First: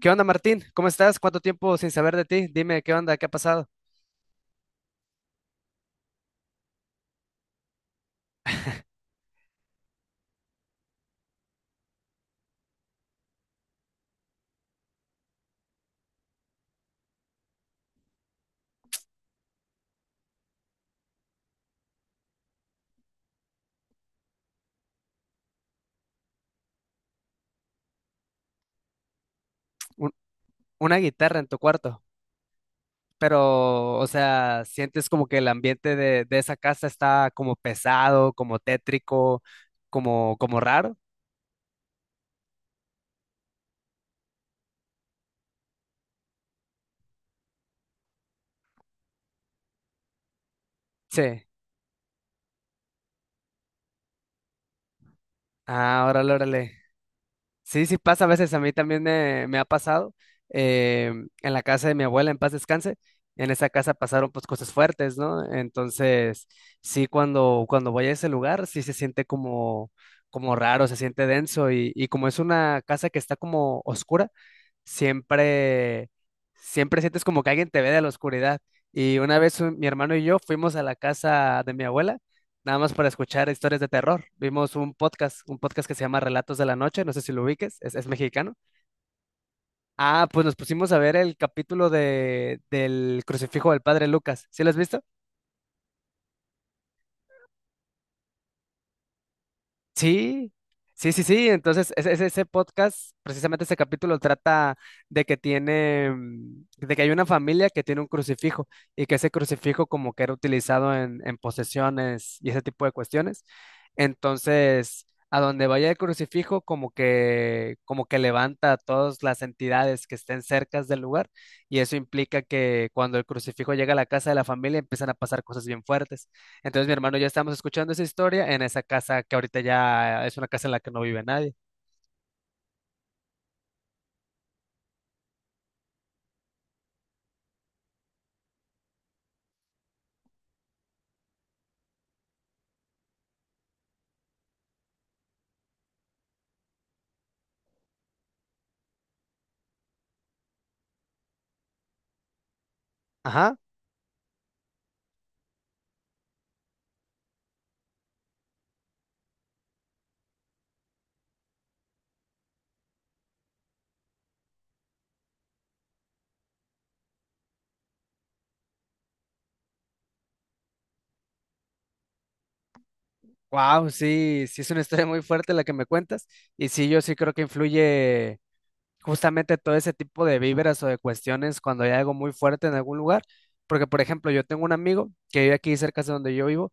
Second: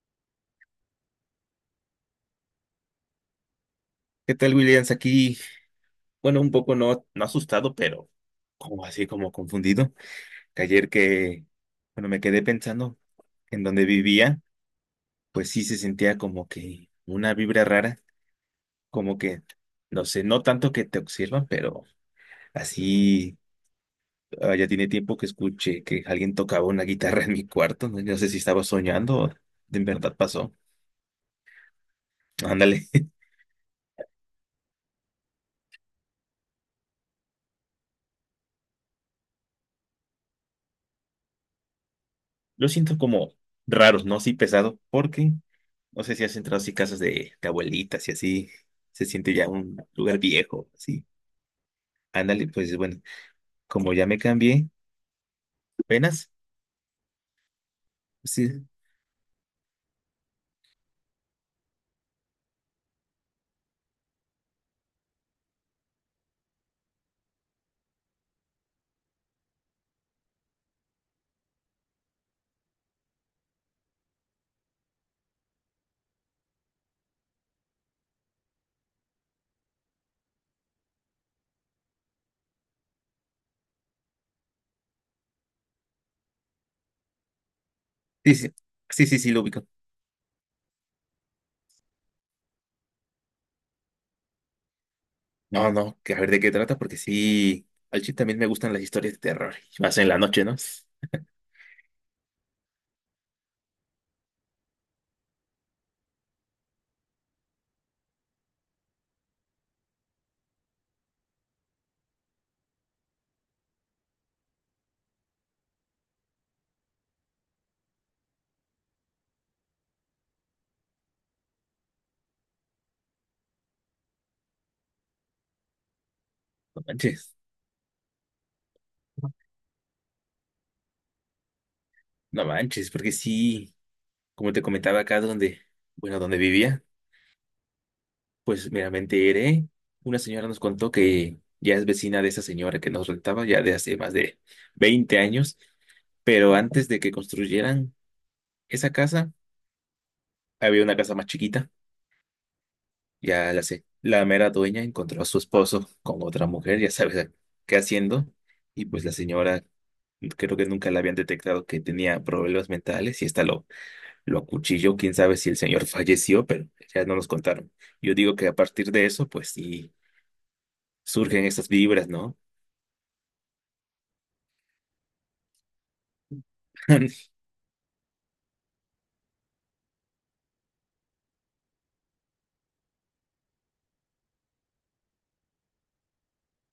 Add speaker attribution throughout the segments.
Speaker 1: ¿Qué onda, Martín? ¿Cómo estás? ¿Cuánto tiempo sin saber de ti? Dime, ¿qué onda? ¿Qué ha pasado?
Speaker 2: ¿Qué tal, Williams? Aquí, bueno, un poco no asustado, pero como así, como confundido. Que ayer que, bueno, me quedé pensando en donde vivía, pues sí se sentía como que una vibra rara, como que, no sé, no tanto que te observan, pero así, ya tiene tiempo que escuché que alguien tocaba una guitarra en mi cuarto, no, no sé si estaba soñando o de
Speaker 1: Un-
Speaker 2: verdad pasó.
Speaker 1: una guitarra en tu cuarto,
Speaker 2: Ándale.
Speaker 1: pero, o sea, ¿sientes como que el ambiente de esa casa está como pesado, como tétrico, como raro?
Speaker 2: Lo siento como raros, ¿no? Sí, pesado, porque... No sé si has entrado así casas de abuelitas y así se siente ya un lugar viejo, así.
Speaker 1: Sí.
Speaker 2: Ándale, pues bueno, como ya me cambié,
Speaker 1: Ah,
Speaker 2: apenas.
Speaker 1: órale, órale. Sí, sí pasa a veces, a
Speaker 2: Sí,
Speaker 1: mí también me ha pasado eh, en la casa de mi abuela, en paz descanse, en esa casa pasaron pues cosas fuertes, ¿no? Entonces, sí, cuando voy a ese lugar, sí se siente como, como raro, se siente denso y como es una casa que está como oscura, siempre, siempre sientes como que alguien te ve de la oscuridad. Y una vez mi hermano y yo fuimos a la casa de mi abuela, nada más para escuchar historias de terror. Vimos un podcast que se llama Relatos de la Noche, no sé si lo ubiques, es
Speaker 2: sí, sí,
Speaker 1: mexicano.
Speaker 2: sí, sí, sí, lo ubico.
Speaker 1: Ah, pues nos pusimos a ver el capítulo del crucifijo del padre Lucas. ¿Sí lo has visto?
Speaker 2: No, no, que a ver de qué trata, porque sí, al chip también me gustan las historias de terror, y más en la noche,
Speaker 1: Sí,
Speaker 2: ¿no?
Speaker 1: sí, sí, sí. Entonces, ese, ese podcast, precisamente ese capítulo trata de que hay una familia que tiene un crucifijo y que ese crucifijo como que era utilizado en posesiones y ese tipo de cuestiones. Entonces, a donde vaya el crucifijo, como que levanta a todas las entidades que estén cercas del lugar y eso implica que cuando el crucifijo llega a la casa de la familia empiezan a pasar cosas bien fuertes.
Speaker 2: No
Speaker 1: Entonces mi hermano y yo
Speaker 2: manches,
Speaker 1: estamos escuchando esa historia en esa casa que ahorita ya es una casa en la que no vive nadie.
Speaker 2: no manches, porque sí, como te comentaba acá donde, bueno, donde vivía. Pues mira, me enteré. Una señora nos contó que ya es vecina de esa señora que nos rentaba ya de hace más de 20 años, pero antes de que construyeran esa casa, había una casa más chiquita. Ya
Speaker 1: Ajá.
Speaker 2: la sé. La mera dueña encontró a su esposo con otra mujer, ya sabes qué haciendo, y pues la señora creo que nunca la habían detectado que tenía problemas mentales y esta lo acuchilló. Quién sabe si el señor falleció, pero ya no nos contaron. Yo digo que a partir de eso, pues sí surgen estas vibras, ¿no?
Speaker 1: Wow, sí, sí es una historia muy fuerte la que me cuentas. Y sí, yo sí creo que influye. Justamente todo ese tipo de víveras o de cuestiones cuando hay algo muy fuerte en algún lugar. Porque, por ejemplo, yo tengo un amigo que vive aquí cerca de donde yo vivo,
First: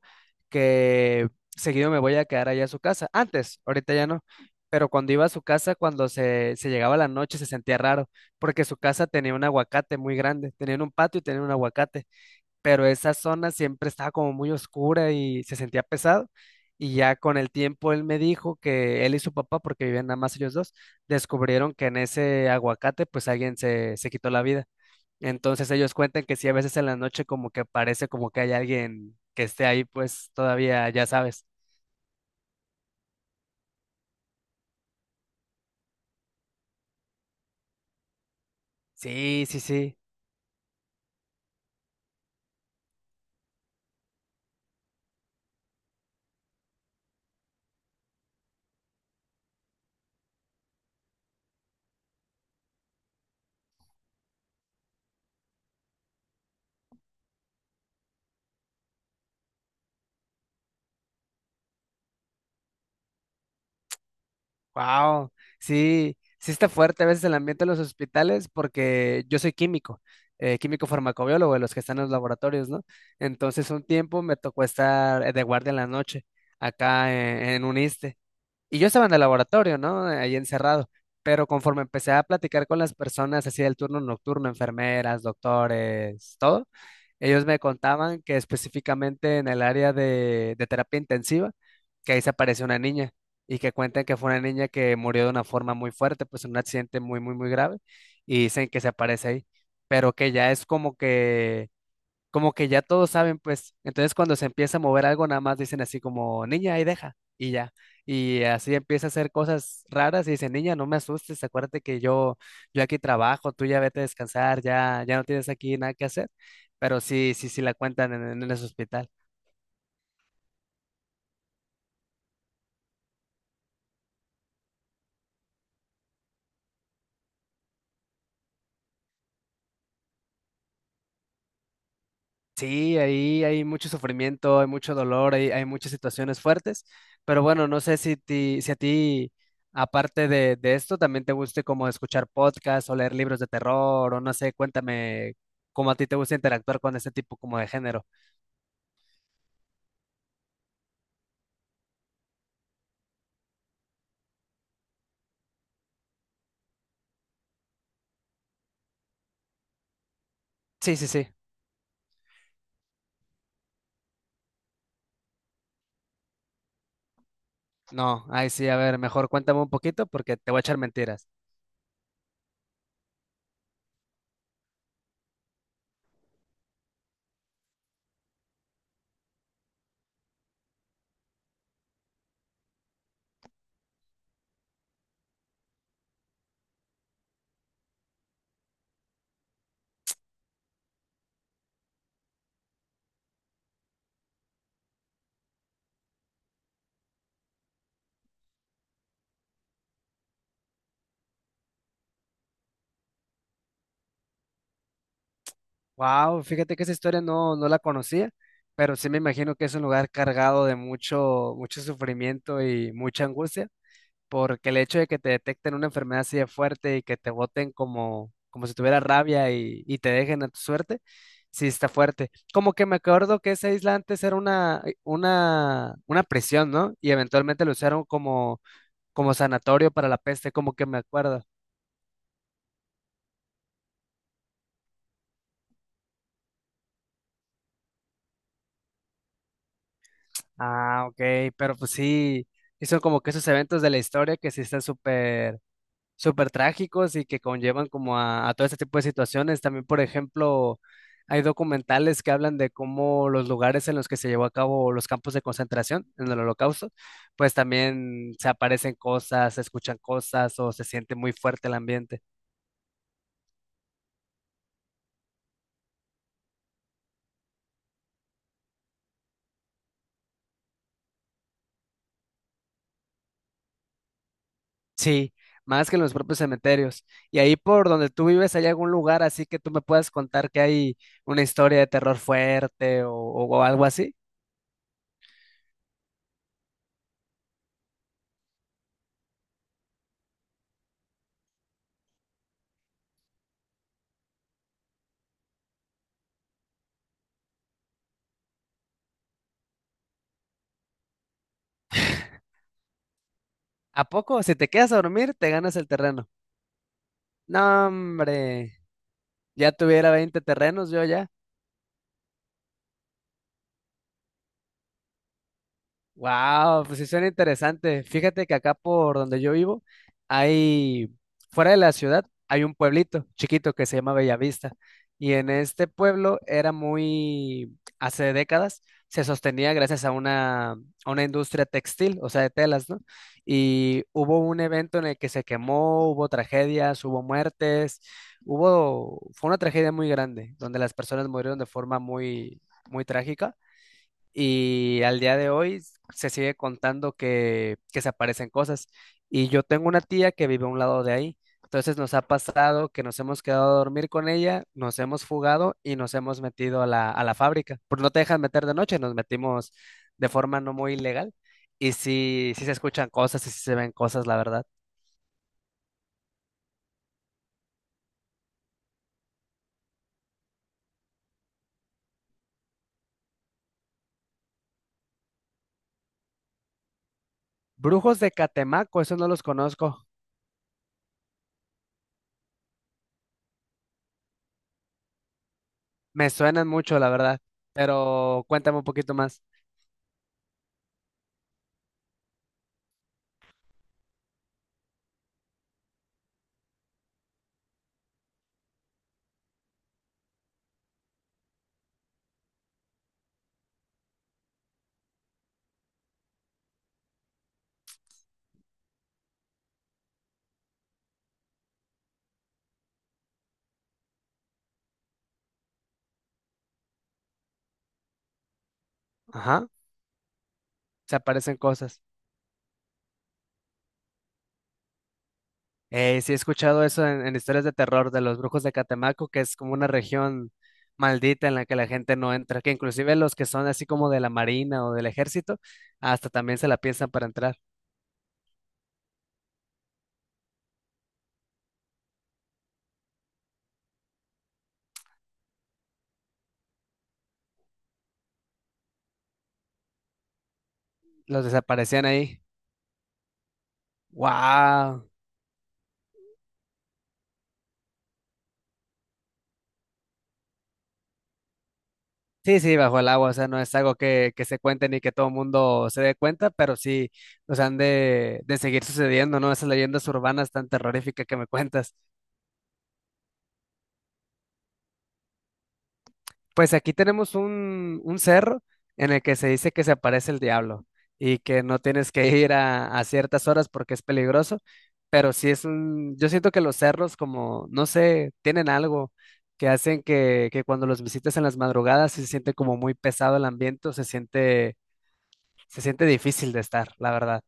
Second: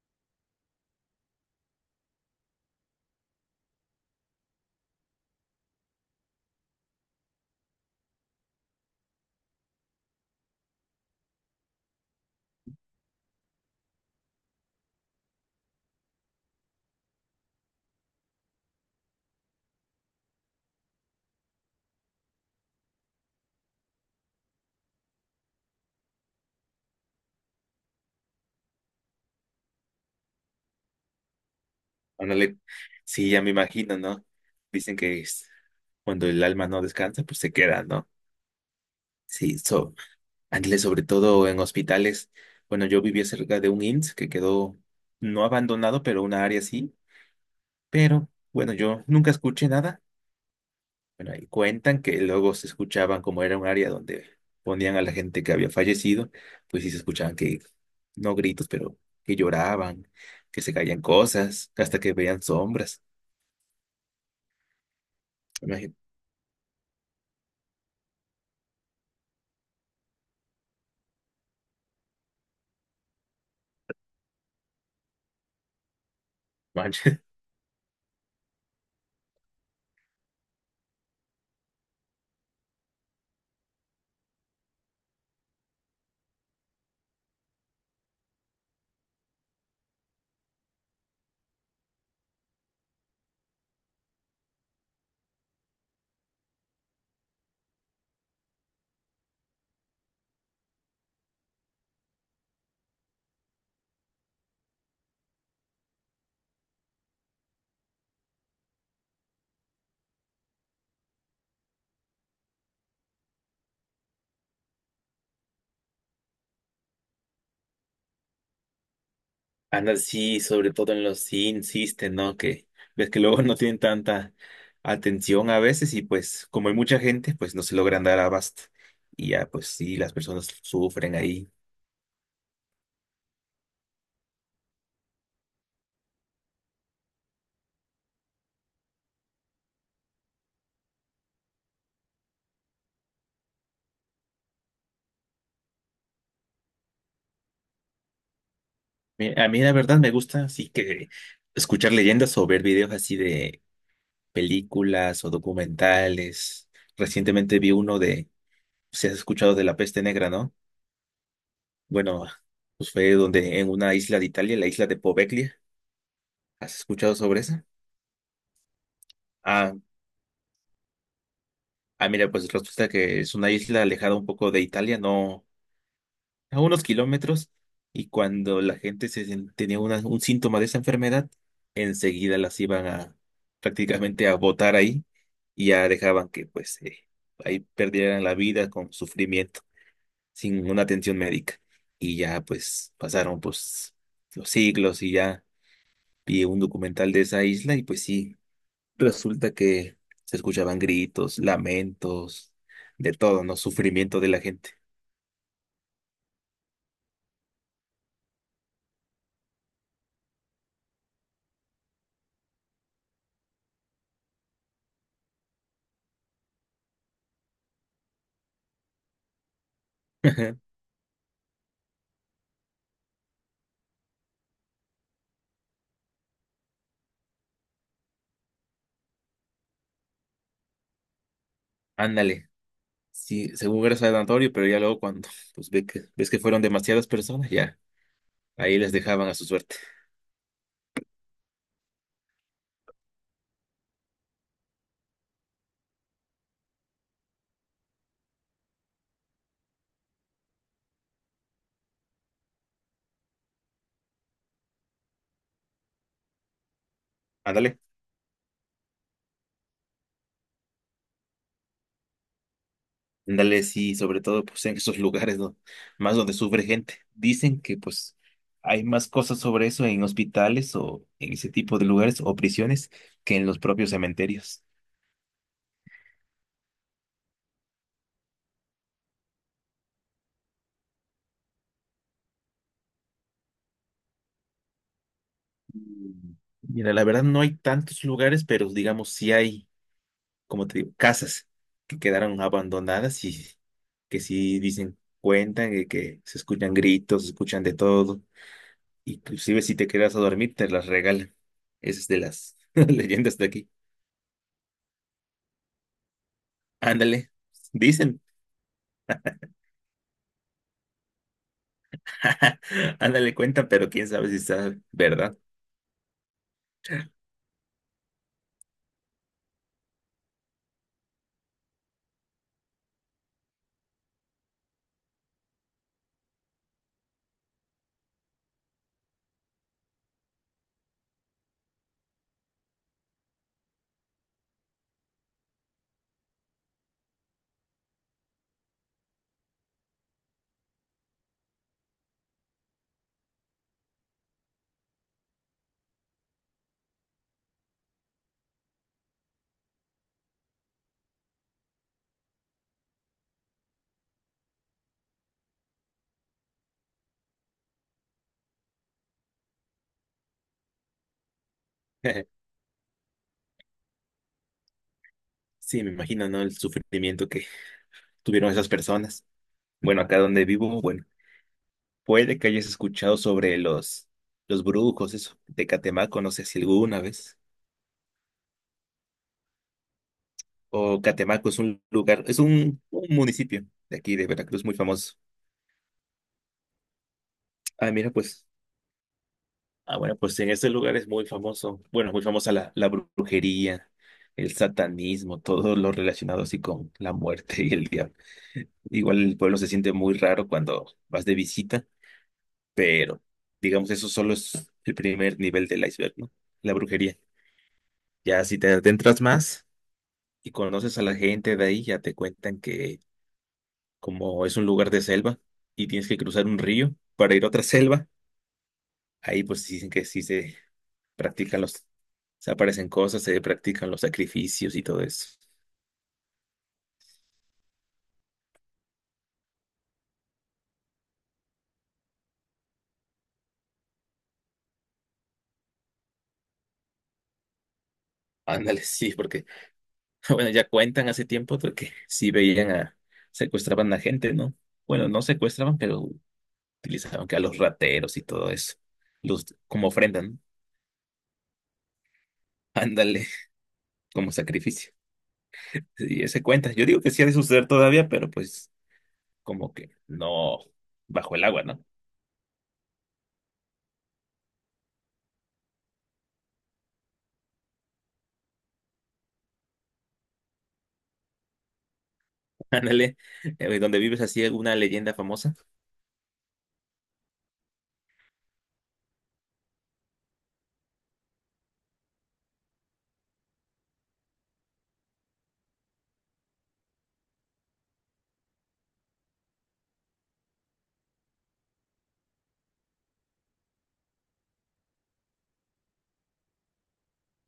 Speaker 1: que seguido me voy a quedar allá a su casa. Antes, ahorita ya no. Pero cuando iba a su casa, cuando se llegaba la noche, se sentía raro, porque su casa tenía un aguacate muy grande, tenía un patio y tenía un aguacate pero esa zona siempre estaba como muy oscura y se sentía pesado. Y ya con el tiempo él me dijo que él y su papá, porque vivían nada más ellos dos, descubrieron que en ese aguacate pues alguien se quitó la vida. Entonces ellos cuentan que sí, a veces en la noche como que parece como que hay alguien que esté ahí pues todavía, ya sabes.
Speaker 2: Ándale. Sí, ya me imagino, ¿no? Dicen que es cuando el alma no descansa, pues se queda, ¿no?
Speaker 1: Sí,
Speaker 2: Sí,
Speaker 1: sí,
Speaker 2: so,
Speaker 1: sí.
Speaker 2: ándale, sobre todo en hospitales. Bueno, yo vivía cerca de un IMSS que quedó no abandonado, pero una área sí. Pero bueno, yo nunca escuché nada. Bueno, ahí cuentan que luego se escuchaban como era un área donde ponían a la gente que había fallecido, pues sí se escuchaban que, no gritos, pero que lloraban, que se caían cosas, hasta que veían sombras.
Speaker 1: Wow,
Speaker 2: Imagínate.
Speaker 1: sí, sí está fuerte a veces el ambiente de los hospitales porque yo soy químico, químico farmacobiólogo de los que están en los laboratorios, ¿no? Entonces un tiempo me tocó estar de guardia en la noche acá en un ISSSTE, y yo estaba en el laboratorio, ¿no? Ahí encerrado. Pero conforme empecé a platicar con las personas así del turno nocturno, enfermeras, doctores, todo, ellos me contaban que específicamente en el área de terapia intensiva, que ahí se apareció una niña y que cuentan que fue una niña que murió de una forma muy fuerte, pues en un accidente muy, muy, muy grave, y dicen que se aparece ahí, pero que ya es como que ya todos saben, pues, entonces cuando se empieza a mover algo, nada más dicen así como, niña, ahí deja, y ya. Y así empieza a hacer cosas raras y dice, niña, no me asustes, acuérdate que yo aquí trabajo, tú ya vete a descansar, ya, ya no tienes aquí nada que hacer. Pero sí, sí, sí la cuentan en ese hospital.
Speaker 2: Anda, sí, sobre todo en los sí insisten, ¿no? Que ves que luego no tienen tanta atención a veces y pues como hay mucha gente, pues no se logran dar abasto y ya pues sí, las personas sufren ahí.
Speaker 1: Sí, ahí hay mucho sufrimiento, hay mucho dolor, hay muchas situaciones fuertes, pero bueno, no sé si a ti, aparte de esto, también te guste como escuchar podcasts o leer libros de terror, o no sé, cuéntame cómo a ti te gusta interactuar con este tipo como de género.
Speaker 2: A mí la verdad me gusta así que escuchar leyendas o ver videos así de películas o documentales. Recientemente vi uno de, si has escuchado de la peste negra, ¿no?
Speaker 1: Sí, sí, sí.
Speaker 2: Bueno, pues fue donde en una isla de Italia, la isla de Poveglia. ¿Has escuchado sobre esa?
Speaker 1: No, ahí sí, a ver, mejor cuéntame un
Speaker 2: Ah,
Speaker 1: poquito porque te voy a echar mentiras.
Speaker 2: Ah, mira, pues resulta que es una isla alejada un poco de Italia, no, a unos kilómetros, y cuando la gente se, tenía un síntoma de esa enfermedad, enseguida las iban a prácticamente a botar ahí y ya dejaban que pues ahí perdieran la vida con sufrimiento, sin una atención médica. Y ya pues pasaron pues los siglos y ya vi un documental de esa isla y pues sí. Resulta que se escuchaban gritos, lamentos, de todo, ¿no? Sufrimiento de la gente.
Speaker 1: Wow, fíjate que esa historia no, no la conocía, pero sí me imagino que es un lugar cargado de mucho, mucho sufrimiento y mucha angustia. Porque el hecho de que te detecten una enfermedad así de fuerte y que te boten como, como si tuviera rabia y te dejen a
Speaker 2: Ajá.
Speaker 1: tu suerte, sí está fuerte. Como que me acuerdo que esa isla antes era una prisión, ¿no? Y eventualmente lo usaron como, como sanatorio para la peste, como que me acuerdo.
Speaker 2: Ándale. Sí, según era sanatorio, pero ya luego cuando pues ve que, ves que fueron demasiadas personas, ya ahí les dejaban a su suerte.
Speaker 1: Ah, ok, pero pues sí, hizo como que esos eventos de la historia que sí están súper súper trágicos y que conllevan como a todo este tipo de situaciones. También, por ejemplo, hay documentales que hablan de cómo los lugares en los que se llevó a cabo los campos de concentración en el Holocausto, pues
Speaker 2: Ándale.
Speaker 1: también se aparecen cosas, se escuchan cosas o se siente muy fuerte el ambiente.
Speaker 2: Ándale, sí, sobre todo pues en esos lugares, ¿no? Más donde sufre gente. Dicen que pues hay más cosas sobre eso en hospitales o en ese tipo de lugares o prisiones que en los propios cementerios.
Speaker 1: Sí, más que en los propios cementerios. Y ahí por donde tú vives, ¿hay algún lugar así que tú me puedas contar que hay una historia de terror fuerte o algo así?
Speaker 2: Mm, mira, la verdad no hay tantos lugares, pero digamos sí hay como te digo, casas que quedaron abandonadas y que sí dicen, cuentan y que se escuchan gritos, se escuchan de todo. Inclusive si te quedas a dormir, te las regalan. Esa es de las leyendas de aquí.
Speaker 1: ¿A poco? Si te quedas a dormir, te ganas el terreno.
Speaker 2: Ándale,
Speaker 1: No,
Speaker 2: dicen.
Speaker 1: hombre. Ya tuviera 20 terrenos yo ya.
Speaker 2: Ándale, cuentan, pero quién sabe si está verdad.
Speaker 1: Wow, pues sí suena interesante. Fíjate que acá por donde yo vivo hay, fuera de la ciudad, hay un pueblito chiquito que se llama Bellavista. Y en este pueblo era muy, hace décadas, se sostenía gracias a una industria textil, o sea, de telas, ¿no? Y hubo un evento en el que se quemó, hubo tragedias, hubo muertes, hubo, fue una tragedia muy grande, donde las personas murieron de forma muy, muy trágica y al día de hoy se sigue contando que se aparecen cosas. Y yo tengo una tía que vive a un lado de ahí. Entonces nos ha pasado que nos hemos quedado a dormir con ella, nos hemos fugado y nos hemos metido a la fábrica. Porque no te dejan meter de noche, nos metimos de forma no muy ilegal. Y sí, sí se escuchan cosas y sí se ven cosas, la verdad.
Speaker 2: Sí, me imagino, ¿no? El sufrimiento que tuvieron esas personas. Bueno, acá donde vivo, bueno, puede que hayas escuchado sobre los brujos, eso, de Catemaco, no sé si alguna vez.
Speaker 1: Brujos de Catemaco, esos no los conozco.
Speaker 2: O Catemaco es un lugar, es un municipio de aquí de Veracruz muy famoso.
Speaker 1: Me suenan mucho, la verdad.
Speaker 2: Ah, mira,
Speaker 1: Pero
Speaker 2: pues.
Speaker 1: cuéntame un poquito más.
Speaker 2: Ah, bueno, pues en este lugar es muy famoso. Bueno, muy famosa la brujería, el satanismo, todo lo relacionado así con la muerte y el diablo. Igual el pueblo se siente muy raro cuando vas de visita, pero digamos eso solo es el primer nivel del iceberg, ¿no? La brujería. Ya si te adentras más y conoces a la gente de ahí, ya te cuentan que como es un lugar de selva y tienes que cruzar un río para ir a otra selva, ahí pues
Speaker 1: Ajá,
Speaker 2: dicen que sí se
Speaker 1: se aparecen
Speaker 2: practican los,
Speaker 1: cosas.
Speaker 2: se aparecen cosas, se practican los sacrificios y todo eso.
Speaker 1: Sí, he escuchado eso en historias de terror de los brujos de Catemaco, que es como una región maldita en la que la gente no entra, que inclusive los que son así como de la marina o del ejército, hasta también se la piensan para entrar.
Speaker 2: Ándale, sí, porque, bueno, ya cuentan hace tiempo de que sí veían a, secuestraban a gente, ¿no? Bueno, no secuestraban, pero utilizaban que a los rateros y todo eso, los, como ofrenda, ¿no?
Speaker 1: Los desaparecían ahí.
Speaker 2: Ándale, como sacrificio.
Speaker 1: ¡Wow!
Speaker 2: Y ese cuenta. Yo digo que sí ha de suceder todavía, pero pues como que no bajo el agua, ¿no?
Speaker 1: Sí, sí, bajo el agua, o sea, no es algo que se cuente ni que todo el mundo se dé cuenta, pero sí, nos han de seguir sucediendo, ¿no? Esas leyendas urbanas tan terroríficas que me cuentas.
Speaker 2: Ándale, donde vives así alguna leyenda famosa.
Speaker 1: Pues aquí tenemos un cerro en el que se dice que se aparece el diablo y que no tienes que ir a ciertas horas porque es peligroso, pero sí es un, yo siento que los cerros como, no sé, tienen algo que hacen que cuando los visitas en las madrugadas sí se siente como muy pesado el ambiente, o se siente difícil de estar, la verdad.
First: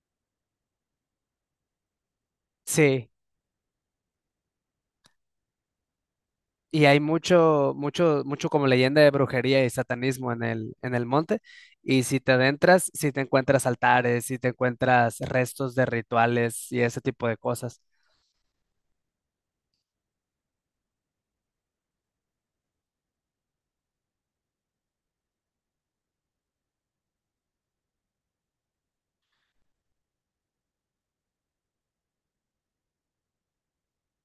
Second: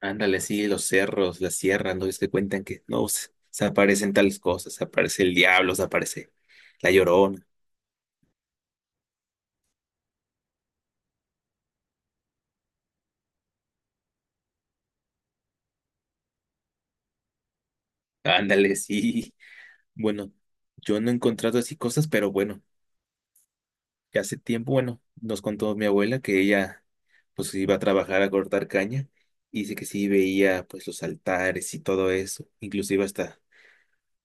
Speaker 2: Ándale, sí, los cerros, las sierras, ¿no? Es que cuentan que no
Speaker 1: Sí.
Speaker 2: se, se aparecen tales cosas, se aparece el diablo, se aparece
Speaker 1: Y
Speaker 2: la
Speaker 1: hay
Speaker 2: llorona.
Speaker 1: mucho, mucho, mucho como leyenda de brujería y satanismo en el monte. Y si te adentras, si te encuentras altares, si te encuentras restos de rituales y ese tipo de cosas.
Speaker 2: Ándale, sí. Bueno, yo no he encontrado así cosas, pero bueno, ya hace tiempo, bueno, nos contó mi abuela que ella pues iba a trabajar a cortar caña y dice que sí veía pues los altares y todo eso, inclusive hasta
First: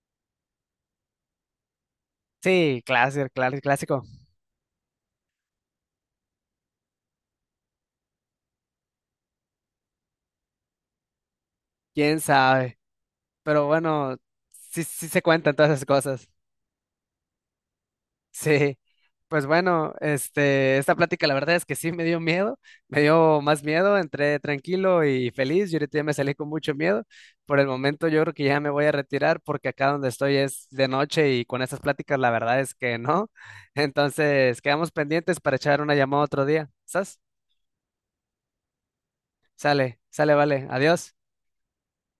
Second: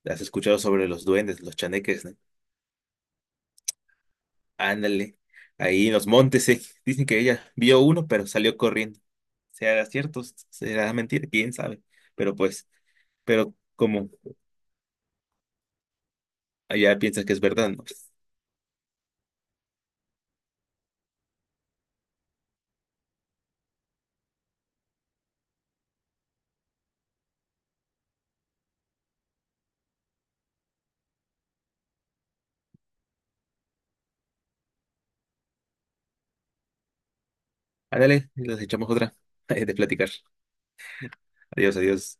Speaker 2: has escuchado sobre los duendes, los chaneques, ¿no?
Speaker 1: Sí, clásico, clásico, clásico.
Speaker 2: Ándale, ahí en los montes, eh. Dicen que ella vio uno, pero salió corriendo. Será cierto, será mentira, quién sabe.
Speaker 1: ¿Quién
Speaker 2: Pero pues,
Speaker 1: sabe?
Speaker 2: pero
Speaker 1: Pero
Speaker 2: como
Speaker 1: bueno, sí, sí se cuentan todas esas cosas.
Speaker 2: allá piensas que es verdad, ¿no?
Speaker 1: Sí, pues bueno, este, esta plática la verdad es que sí me dio miedo, me dio más miedo, entré tranquilo y feliz, yo ahorita ya me salí con mucho miedo, por el momento yo creo que ya me voy a retirar porque acá donde estoy es de noche y con estas pláticas la verdad es que no, entonces quedamos pendientes para echar una llamada otro día, ¿sas?
Speaker 2: Ándale, les echamos otra de
Speaker 1: Sale,
Speaker 2: platicar.
Speaker 1: sale, vale, adiós.
Speaker 2: Adiós, adiós.